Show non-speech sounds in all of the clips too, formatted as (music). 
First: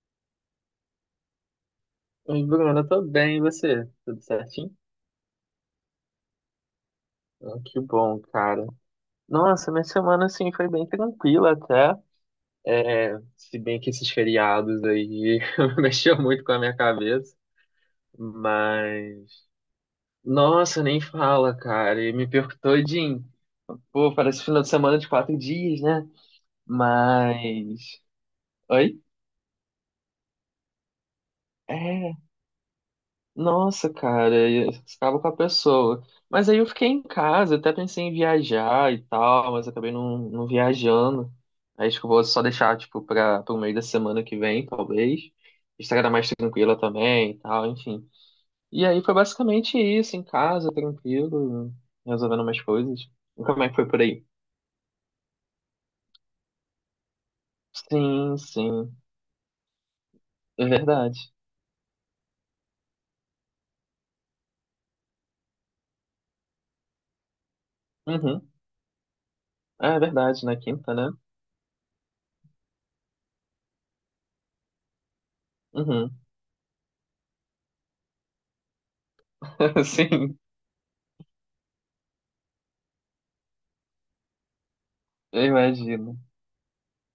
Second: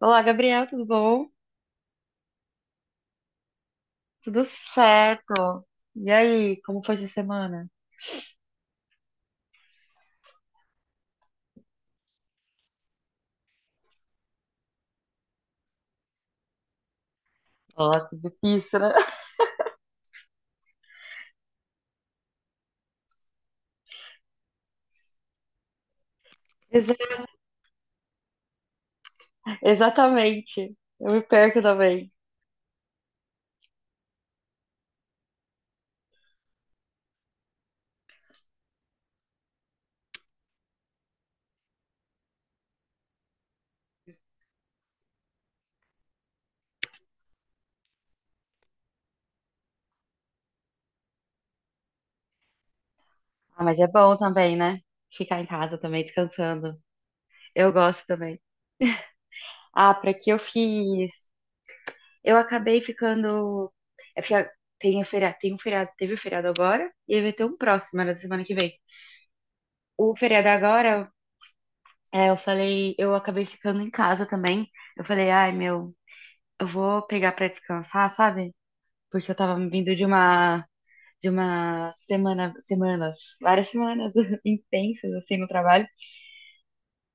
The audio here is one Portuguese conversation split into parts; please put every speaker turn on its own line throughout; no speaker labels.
Olá, Gabriel, tudo bom?
Oi, Bruno, eu tô bem, e você? Tudo
Tudo
certinho?
certo. E aí, como foi essa semana?
Ah, que bom, cara. Nossa, minha semana, assim, foi bem tranquila até. É, Se bem que esses feriados aí (laughs) mexeu muito com a minha cabeça.
Nossa, difícil, né? (laughs)
Mas, nossa, nem fala, cara. E me perco todinho. Pô, parece final de semana de 4 dias, né?
Exa-
Mas, Oi?
Exatamente. Eu me perco também.
É. Nossa, cara, e você acaba com a pessoa. Mas aí eu fiquei em casa, até pensei em viajar e tal, mas acabei não viajando. Aí acho que eu vou só deixar, tipo, para o meio da semana que vem, talvez. A estrada mais tranquila também e tal, enfim. E aí foi basicamente isso, em casa, tranquilo, resolvendo umas coisas. E
Ah,
como é que
mas é
foi por
bom
aí?
também, né? Ficar em casa também, descansando. Eu gosto
Sim,
também.
sim,
Ah, pra que eu
é
fiz?
verdade.
Eu acabei ficando. É porque tem, tem um feriado, teve o feriado agora e aí vai ter um próximo, era da semana
Uhum.
que vem.
É
O
verdade,
feriado
na quinta,
agora,
né?
eu falei, eu acabei ficando em casa também. Eu falei, ai, meu.
Uhum.
Eu vou pegar pra descansar, sabe? Porque eu tava
(laughs)
vindo de
Sim,
uma de uma semana, semanas, várias semanas (laughs) intensas assim
eu
no trabalho.
imagino.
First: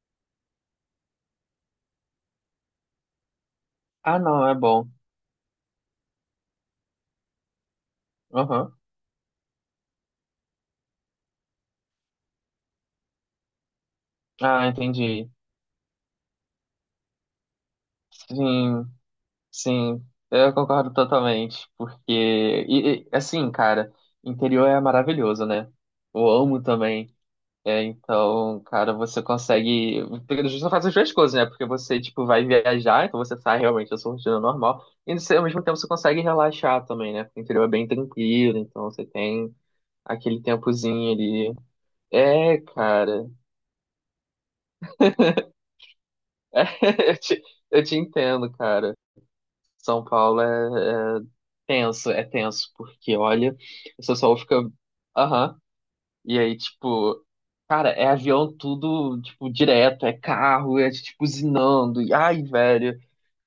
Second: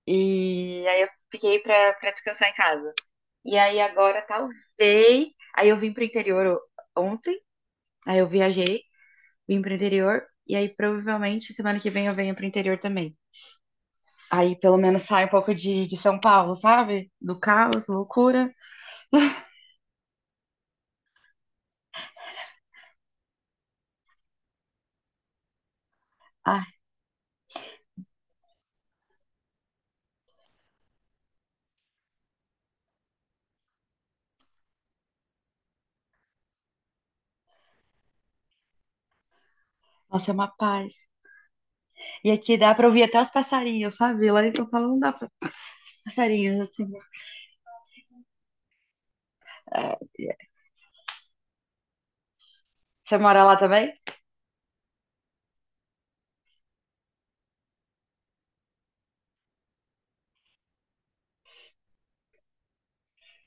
E aí eu fiquei pra descansar em casa. E aí
Ah,
agora
não, é bom.
talvez, aí eu vim pro interior ontem, aí eu viajei, vim pro interior e aí provavelmente semana que vem eu venho pro interior também. Aí
Ah,
pelo menos sai um
entendi.
pouco de São Paulo, sabe? Do caos, loucura.
Sim, sim, eu concordo totalmente, porque, assim, cara, interior é maravilhoso, né? Eu amo
Ai,
também, então, cara, você consegue, porque você faz as duas coisas, né? Porque você, tipo, vai viajar, então você sai realmente da sua rotina normal, e você, ao mesmo tempo você consegue relaxar também, né? Porque o interior é bem tranquilo, então você tem
nossa, é
aquele
uma paz.
tempozinho ali.
E aqui
É,
dá pra ouvir até
cara,
os passarinhos, sabe? Lá em São Paulo não dá pra passarinhos, assim.
(laughs) eu te, eu te entendo, cara.
É,
São Paulo é, é tenso, porque
você mora
olha,
lá também?
você só fica. Aham. E aí, tipo, cara, é avião tudo, tipo, direto, é carro, é tipo usinando. E, ai, velho,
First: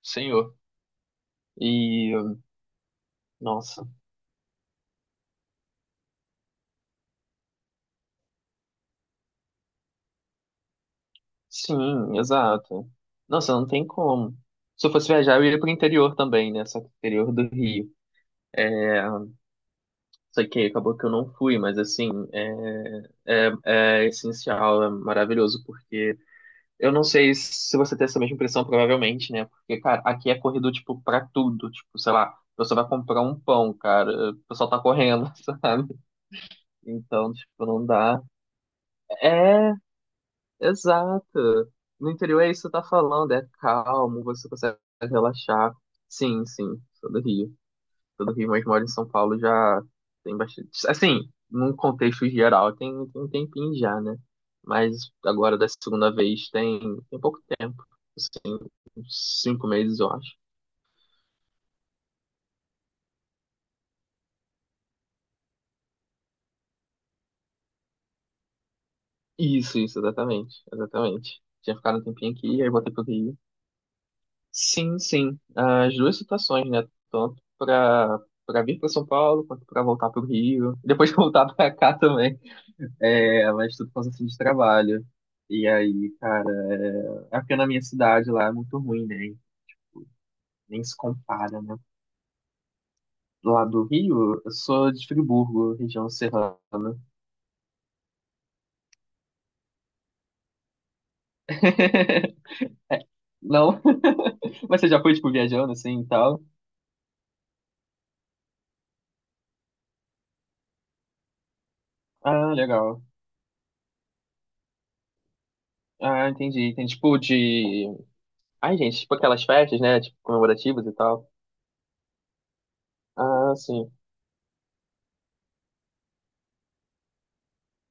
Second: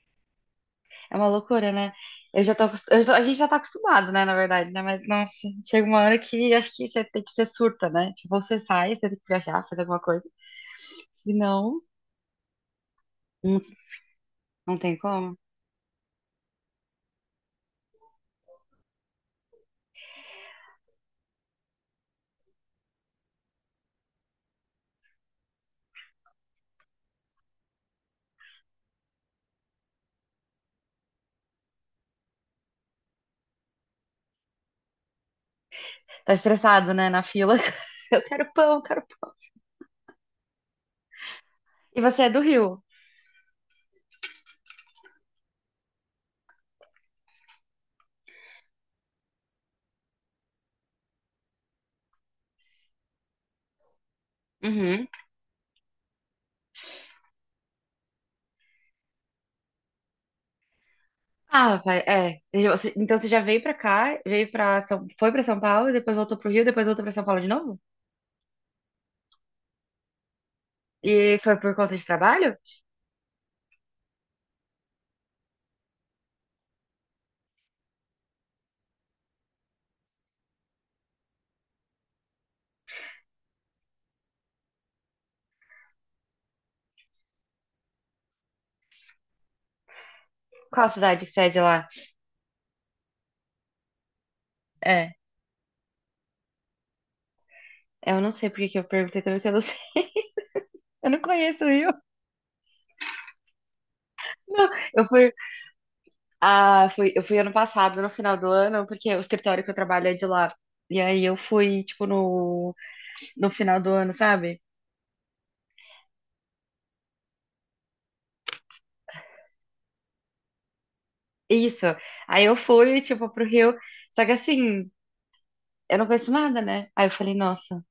senhor.
É uma loucura, né?
E,
Eu já tô, acos- eu já- tô- A gente já tá
nossa,
acostumado, né, na verdade, né? Mas, nossa, chega uma hora que acho que você tem que ser surta, né? Tipo, ou você sai, você tem que viajar, fazer alguma coisa. Senão,
sim, exato. Nossa,
não,
não tem como.
não
Se eu
tem
fosse viajar,
como.
eu ia pro interior também, né? Só que interior do Rio. Só que acabou que eu não fui, mas assim, é essencial, é maravilhoso, porque eu não sei se você tem essa mesma impressão, provavelmente, né? Porque, cara, aqui é corrido, tipo, pra tudo. Tipo, sei lá, você vai comprar um pão, cara, o pessoal tá correndo, (laughs) sabe?
Tá estressado, né, na
Então,
fila.
tipo, não
(laughs)
dá.
Eu quero pão, eu quero pão.
É, exato.
E
No
você é do
interior é isso que você
Rio?
tá falando, é calmo, você consegue relaxar. Sim, sim, sou do Rio, mas moro em São Paulo já tem bastante. Assim, num contexto geral, tem um tempinho já, né?
Uhum.
Mas agora da segunda vez tem, tem pouco tempo, assim, uns 5 meses, eu acho.
Ah, vai, é. Então você já veio pra cá, veio pra São, foi pra São Paulo, depois voltou pro Rio, depois voltou pra São Paulo de novo?
Isso, exatamente,
E
exatamente.
foi por
Tinha
conta
ficado um
de
tempinho
trabalho?
aqui, aí voltei pro Rio. Sim, sim, as duas situações, né? Tanto pra vir pra São Paulo, quanto pra voltar pro Rio. Depois de (laughs) voltar pra cá também. É, ela estuda por causa assim, de trabalho. E aí, cara, é porque na minha cidade lá é muito ruim, né? Nem
Qual
se
cidade que sede
compara, né?
lá?
Lá do Rio, eu sou de
É.
Friburgo, região serrana.
É, eu não sei por que que eu perguntei também, porque eu não sei. (laughs) Eu não conheço o Rio.
Não? (laughs)
Não,
Mas você já
eu
foi, tipo,
fui,
viajando assim e tal?
eu fui ano passado, no final do ano, porque o escritório que eu trabalho é de lá. E aí eu fui, tipo,
Ah,
no,
legal.
no final do ano, sabe?
Ah, entendi. Tem tipo de. Ai, gente, tipo aquelas festas, né? Tipo, comemorativas e tal.
Isso. Aí eu fui, tipo, pro
Ah,
Rio.
sim.
Só que assim, eu não conheço nada, né? Aí eu falei, nossa.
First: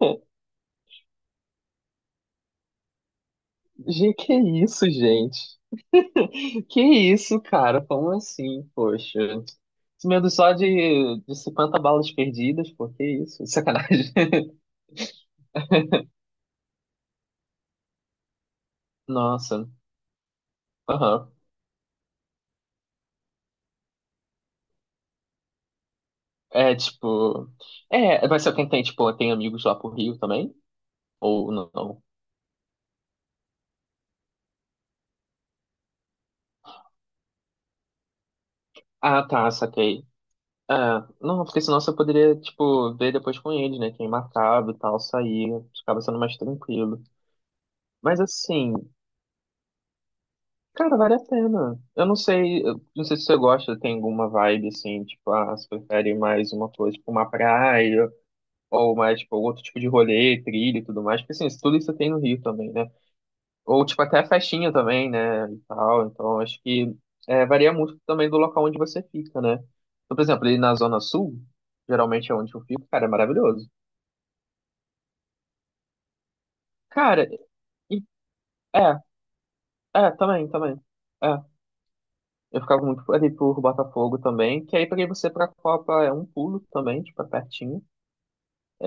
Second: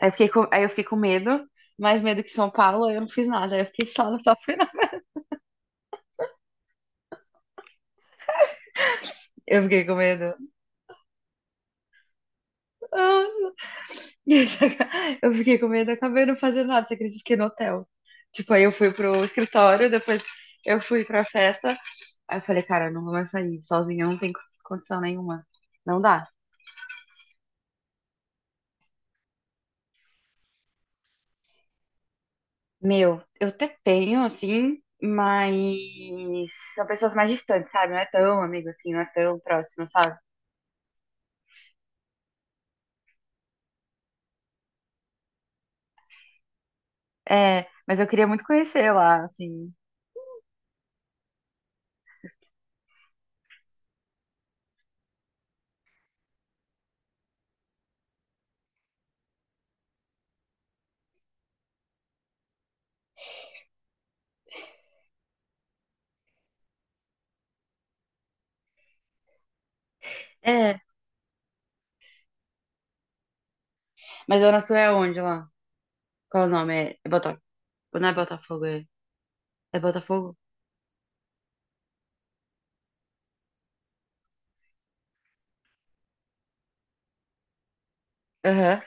Aí eu fiquei com medo, mais medo que São Paulo, eu não fiz nada. Aí eu fiquei só
Gê,
no
que
sofri
isso,
nada.
gente? (laughs) Que isso, cara? Como assim, poxa?
Eu fiquei com
Esse medo
medo.
só de 50 balas perdidas, pô, que
Nossa.
isso? Sacanagem. (laughs)
(laughs) Eu fiquei com medo, acabei não fazendo nada, você acredita? Fiquei no hotel. Tipo, aí eu fui pro
Nossa,
escritório, depois eu fui pra
aham.
festa. Aí eu falei, cara, eu não vou mais sair sozinha, não tem condição nenhuma. Não dá.
É, tipo... É, mas você tipo, tem amigos lá pro Rio também? Ou não?
Meu, eu até tenho, assim, mas são pessoas mais distantes, sabe? Não é tão amigo assim, não é
Ah,
tão
tá,
próximo,
saquei.
sabe?
É, não, porque senão você poderia, tipo, ver depois com eles, né? Quem marcava e tal, sair. Ficava sendo mais tranquilo.
É, mas eu
Mas
queria muito
assim...
conhecer lá, assim.
Cara, vale a pena. Eu não sei se você gosta, tem alguma vibe assim, tipo, ah, você prefere mais uma coisa, tipo uma praia, ou mais, tipo, outro tipo de rolê, trilha e tudo mais, porque assim, tudo isso tem no Rio também, né? Ou, tipo, até festinha também, né, e tal, então acho que varia muito também do local onde você fica, né? Então, por exemplo, ali na
É,
Zona Sul, geralmente é onde eu fico, cara, é maravilhoso.
mas Zona Sul é onde lá? Qual é o nome? É
Cara,
Botafogo.
e,
Não é Botafogo, é,
é,
é Botafogo?
também, também. é Eu ficava muito ali por Botafogo também, que aí pra você pra Copa é um pulo também, tipo, é pertinho.
Aham.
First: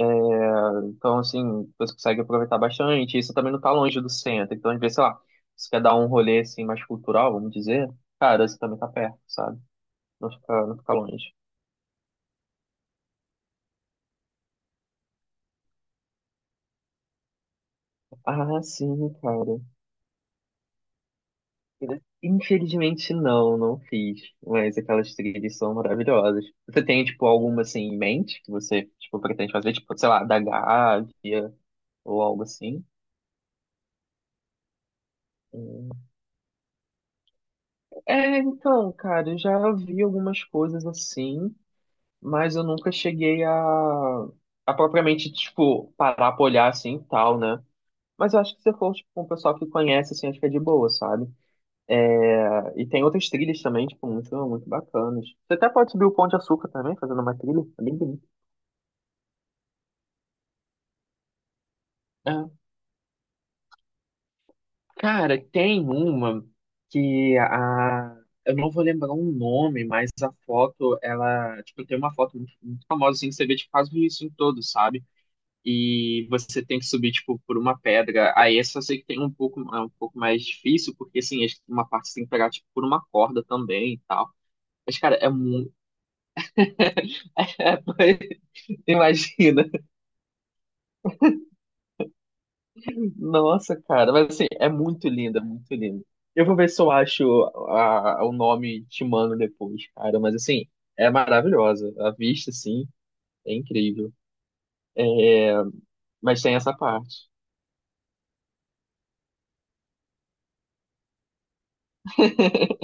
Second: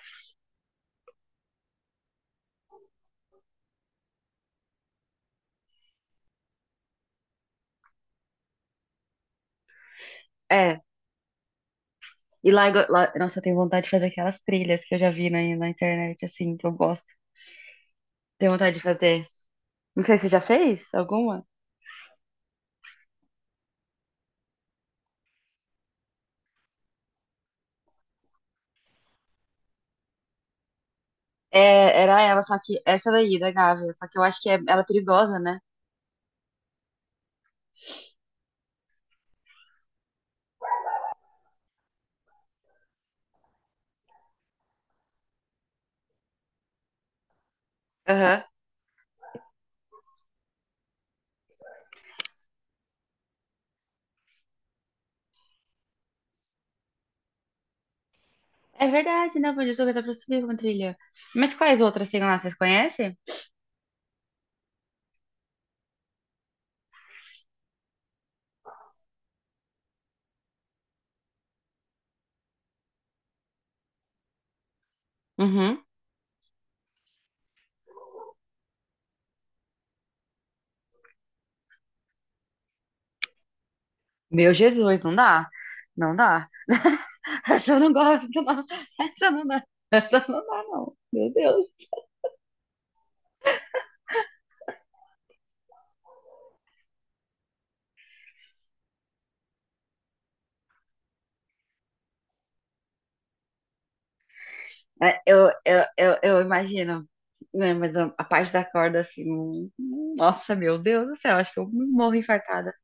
Então, assim, você consegue aproveitar bastante. Isso também não tá longe do centro. Então, às vezes, sei lá, se quer dar um rolê, assim, mais cultural, vamos dizer, cara, você também tá perto, sabe? Não fica, não
É.
fica longe.
E lá, nossa, eu tenho vontade de fazer aquelas trilhas que eu já vi na internet, assim, que eu gosto. Tenho
Ah,
vontade de
sim,
fazer.
cara.
Não sei se você já fez alguma.
Infelizmente, não, não fiz. Mas aquelas trilhas são maravilhosas. Você tem, tipo, alguma, assim, em mente que você, tipo, pretende fazer? Tipo, sei lá, da Gávea
É, era
ou
ela,
algo
só que
assim?
essa daí, da Gávea. Só que eu acho que ela é perigosa, né?
É, então, cara, eu já vi algumas coisas assim, mas eu nunca cheguei a propriamente, tipo, parar pra olhar assim e tal, né? Mas eu
Aham.
acho que se for, tipo, um pessoal que conhece, assim, acho que é de boa, sabe? É, e tem outras trilhas também, tipo, muito, muito bacanas. Você até pode subir o Pão de Açúcar também, fazendo uma trilha, é bem bonito.
É verdade, né? Pode jogar dá pra subir uma trilha. Mas quais outras tem lá? Vocês
É.
conhecem?
Cara, tem uma que a... Eu não vou lembrar o nome, mas a foto, ela... Tipo, tem uma foto muito, muito famosa, assim, que você vê, tipo, quase isso em todo, sabe?
Uhum.
E você tem que subir tipo por uma pedra. Aí essa eu sei que tem um pouco é um pouco mais difícil, porque assim, acho que uma parte você tem que pegar tipo por uma corda também e tal.
Meu
Mas
Jesus, não
cara, é
dá.
muito
Não dá. (laughs) Essa eu não
(laughs)
gosto, não.
É,
Essa não dá.
imagina.
Essa não dá, não. Meu Deus.
Nossa, cara, mas assim, é muito linda, muito linda. Eu vou ver se eu acho o nome te mando depois, cara, mas assim, é maravilhosa. A vista assim é incrível,
É, eu
mas tem essa
imagino,
parte.
né, mas a parte da corda, assim. Nossa, meu Deus do céu. Acho que eu morro infartada.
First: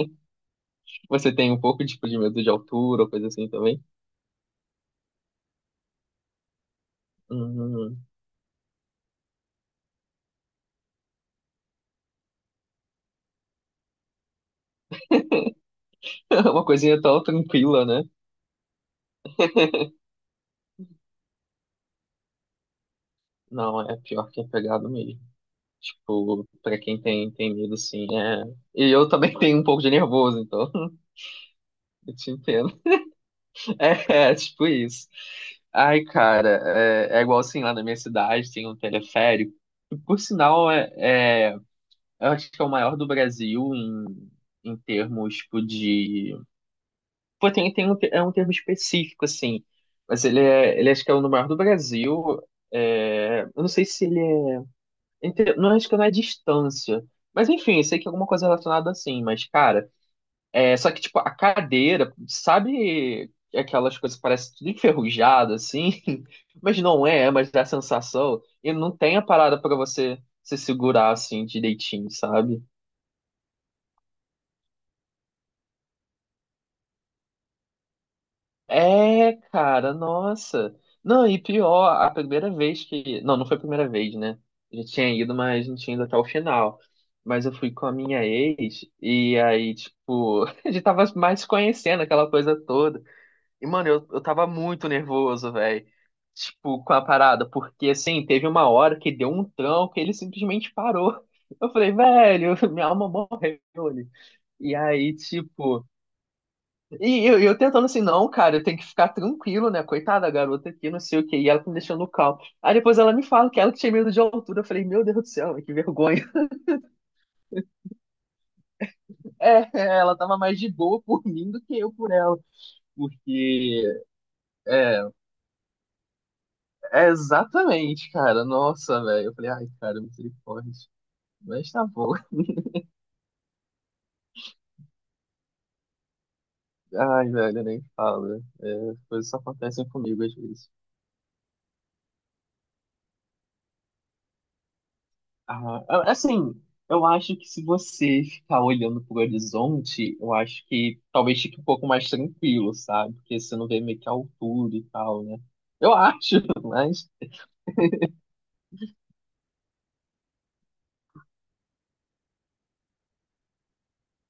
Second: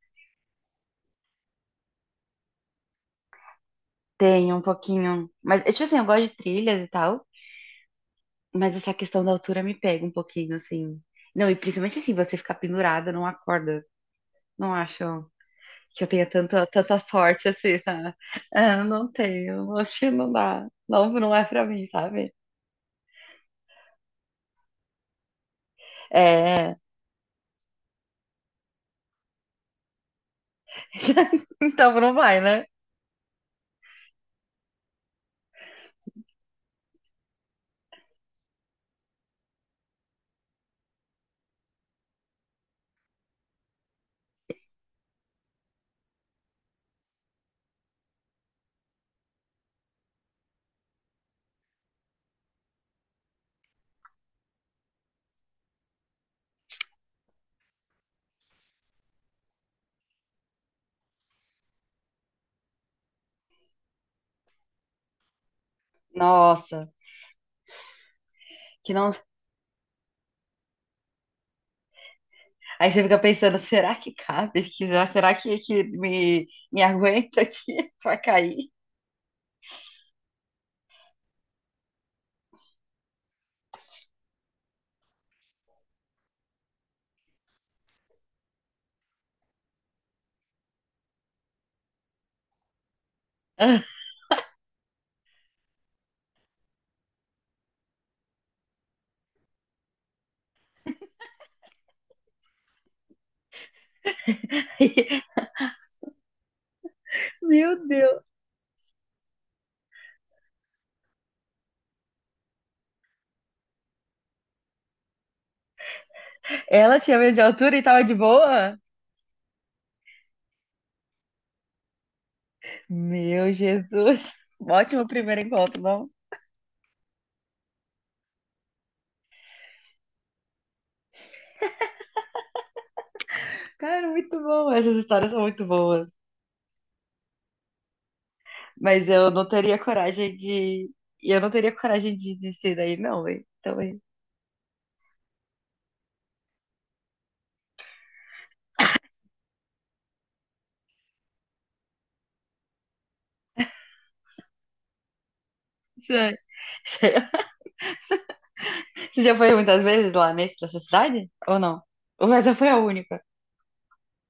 Você tem um pouco tipo de medo de altura, coisa assim também?
Tenho um pouquinho. Mas, tipo assim, eu gosto de trilhas e tal.
Uhum.
Mas essa questão da altura me pega um pouquinho, assim. Não, e principalmente assim, você ficar pendurada numa corda. Não acho que eu tenha
(laughs) Uma
tanta, tanta
coisinha tão
sorte assim,
tranquila, né?
sabe? É, eu não tenho, acho que não dá. Não, não é pra mim, sabe?
Não, é pior que é pegado mesmo. Tipo,
É.
pra quem tem medo, assim, é. E eu também (laughs) tenho um pouco de nervoso, então (laughs)
(laughs) Então não
eu te
vai, né?
entendo. Tipo isso. Ai, cara, é igual assim, lá na minha cidade tem um teleférico. E, por sinal, eu acho que é o maior do Brasil em, termos, tipo, de. Pô, tem um é um termo específico, assim. Mas ele acho que é o maior do Brasil. É, eu não sei se ele é. Não acho que não é distância. Mas enfim, sei que é alguma coisa relacionada assim, mas cara, só que tipo, a cadeira, sabe aquelas coisas que parece tudo enferrujado assim, (laughs) mas
Nossa,
não é, mas dá a sensação e
que
não
não.
tem a parada pra você se segurar assim direitinho, sabe?
Aí você fica pensando, será que cabe? Será que me aguenta aqui (laughs) pra cair?
É, cara, nossa. Não, e pior, a primeira vez que. Não, não foi a primeira vez, né? Já tinha ido, mas não tinha ido até o final. Mas eu fui com a minha ex, e aí, tipo, (laughs) a gente tava mais se conhecendo aquela coisa toda. E, mano, eu tava muito nervoso, velho. Tipo, com a parada, porque assim, teve uma hora que deu um tranco e ele simplesmente parou. Eu falei, velho, (laughs) minha alma morreu ali. E aí,
(laughs)
tipo. E eu
Meu
tentando assim,
Deus.
não, cara, eu tenho que ficar tranquilo, né? Coitada da garota aqui, não sei o quê. E ela tá me deixando calmo. Aí depois ela me fala que ela que tinha medo de altura. Eu falei, meu Deus do céu, que vergonha. (laughs)
Ela tinha medo de altura e tava de boa?
Ela tava mais de boa por mim do que eu por ela.
Meu
Porque,
Jesus.
é,
Ótimo primeiro encontro, não?
é exatamente, cara. Nossa, velho. Eu falei, ai, cara, misericórdia. Mas tá bom. (laughs)
Cara, muito bom. Essas histórias são muito boas.
Ai, velho, eu nem falo, né.
Mas eu
Coisas só
não teria
acontecem comigo às
coragem
vezes.
de. e Eu não teria coragem de descer daí, não, hein? Então, hein?
Ah, assim, eu acho que se você ficar olhando pro horizonte, eu acho que talvez fique um pouco mais tranquilo, sabe? Porque você não vê meio que a altura e tal, né? Eu
Isso é-
acho, (laughs) mas.
isso é- (laughs) Você já foi muitas vezes lá nessa cidade? Ou não? Ou essa foi a única?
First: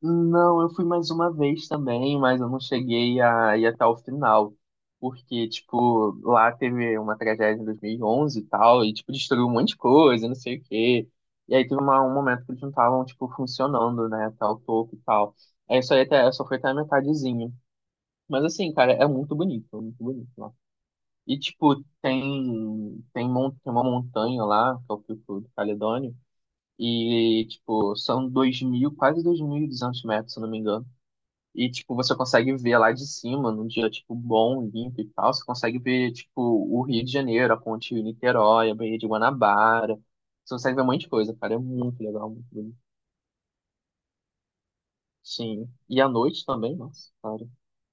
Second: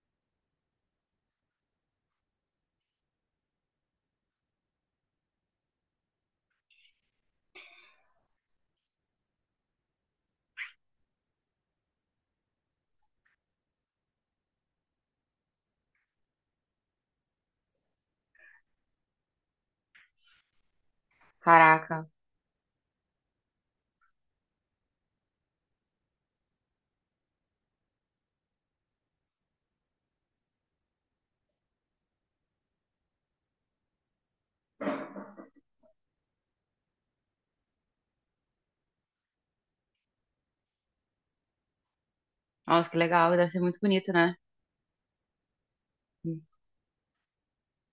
Não, eu fui mais uma vez também, mas eu não cheguei a ir até o final. Porque, tipo, lá teve uma tragédia em 2011 e onze e tal, e, tipo, destruiu um monte de coisa, não sei o quê. E aí teve um momento que eles não estavam, tipo, funcionando, né, até o topo e tal. Aí só, ia até, só foi até a metadezinha. Mas assim, cara, é muito bonito lá. E tipo,
Caraca.
tem uma montanha lá, que é o Pico do Caledônio, e tipo, são 2 mil, quase 2.200 metros, se eu não me engano. E tipo, você consegue ver lá de cima, num dia tipo bom, limpo e tal, você consegue ver tipo o Rio de Janeiro, a ponte Niterói, a Baía de Guanabara. Você consegue ver um monte de coisa, cara, é muito legal, muito bonito.
Nossa, que legal. Deve ser muito bonito, né?
Sim. E à noite também, nossa, cara,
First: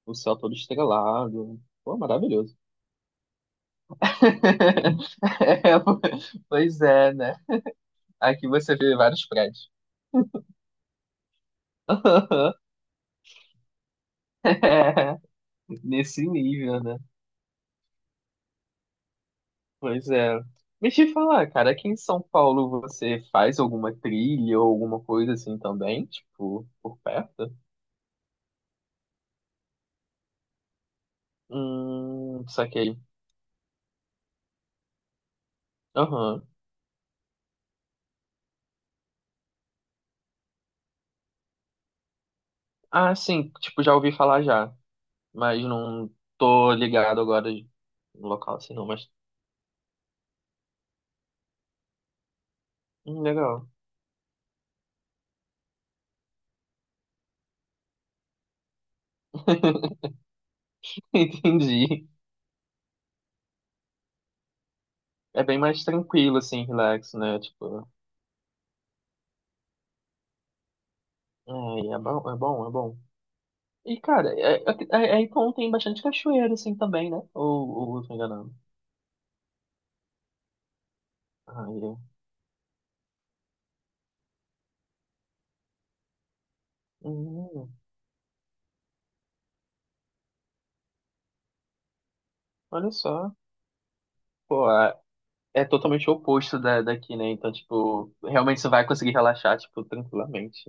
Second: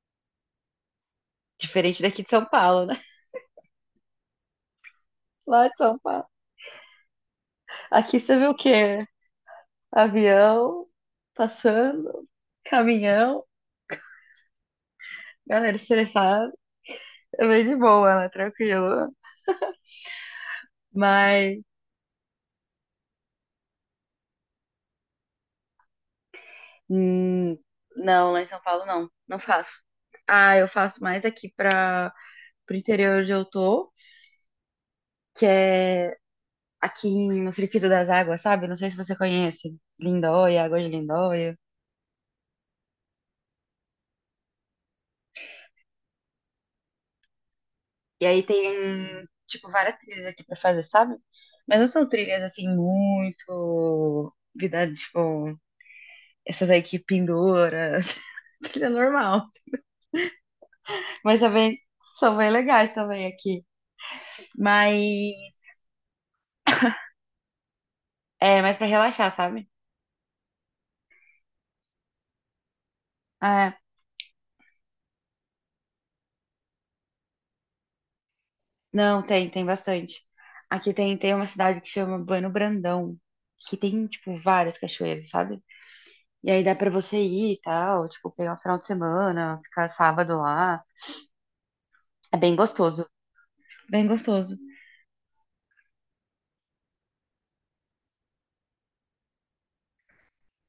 o céu todo estrelado. Pô,
Diferente daqui de São
maravilhoso.
Paulo, né? (laughs)
(laughs)
Lá de
É,
São
po-
Paulo.
pois é, né?
Aqui você vê
Aqui
o
você vê
quê?
vários prédios.
Avião passando,
(laughs)
caminhão,
É,
galera
nesse
estressada.
nível, né?
É bem de boa, né? Tranquilo.
Pois é. Mas te falar,
Mas.
cara, aqui em São Paulo você faz alguma trilha ou alguma coisa assim também? Tipo, por perto?
Hum, não, lá em São Paulo não, não faço. Ah, eu faço mais aqui para o
Saquei.
interior onde eu tô, que é
Aham.
aqui no Circuito das Águas, sabe? Não sei se você conhece. Lindóia, Água de Lindóia.
Ah, sim, tipo, já ouvi falar já. Mas não tô ligado agora
E
no
aí
local assim, não. Mas,
tem, tipo, várias trilhas aqui pra fazer, sabe? Mas não são trilhas, assim,
legal.
muito... Vida, tipo, essas aí que pendura, (laughs) trilha normal.
(laughs)
Mas também
Entendi.
são bem legais também aqui. Mas
É bem mais tranquilo, assim, relax, né? Tipo.
é mais pra relaxar, sabe?
Ai, é bom, é bom, é bom.
Ah,
E, cara, então tem bastante cachoeira, assim, também, né? Ou eu tô enganando?
não, tem bastante. Aqui tem uma
Ah,
cidade que
é.
chama Bueno Brandão, que tem, tipo, várias cachoeiras, sabe? E aí dá pra você ir e
Hum,
tal, tipo, pegar um final de semana, ficar sábado lá. É bem
olha
gostoso,
só.
bem gostoso.
Pô, é totalmente o oposto daqui, né? Então, tipo, realmente você vai conseguir relaxar, tipo, tranquilamente.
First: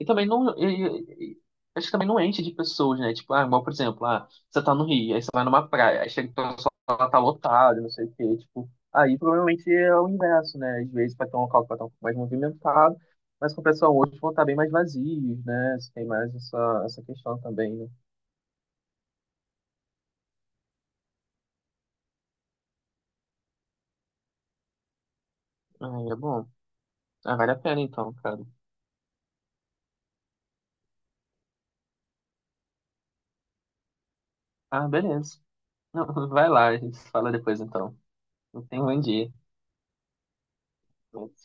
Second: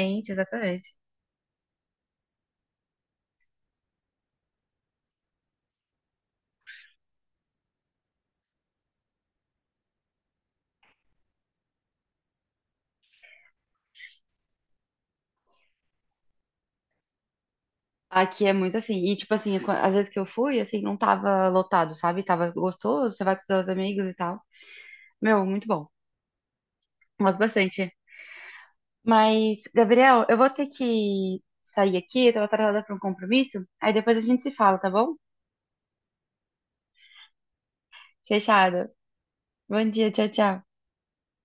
E também não.
exatamente.
Acho que também não enche de pessoas, né? Tipo, ah, igual, por exemplo, ah, você tá no Rio, aí você vai numa praia, aí chega o pessoal lá, tá lotado, não sei o quê. Tipo, aí provavelmente é o inverso, né? Às vezes vai ter um local que vai estar um pouco mais movimentado, mas com o pessoal hoje vão estar bem mais vazios, né? Você tem mais essa, essa questão também, né?
Aqui é muito assim, e tipo assim, às vezes que eu fui, assim, não tava lotado, sabe? Tava gostoso, você vai com seus amigos e tal. Meu, muito bom.
Ah, é bom. Ah,
Gosto
vale a pena
bastante.
então, cara.
Mas, Gabriel, eu vou ter que sair aqui, eu tô atrasada para um compromisso. Aí depois a gente se fala,
Ah,
tá bom?
beleza. Não, (laughs) vai lá, a gente se fala depois então. Não tem um
Fechado.
bom dia.
Bom dia, tchau, tchau.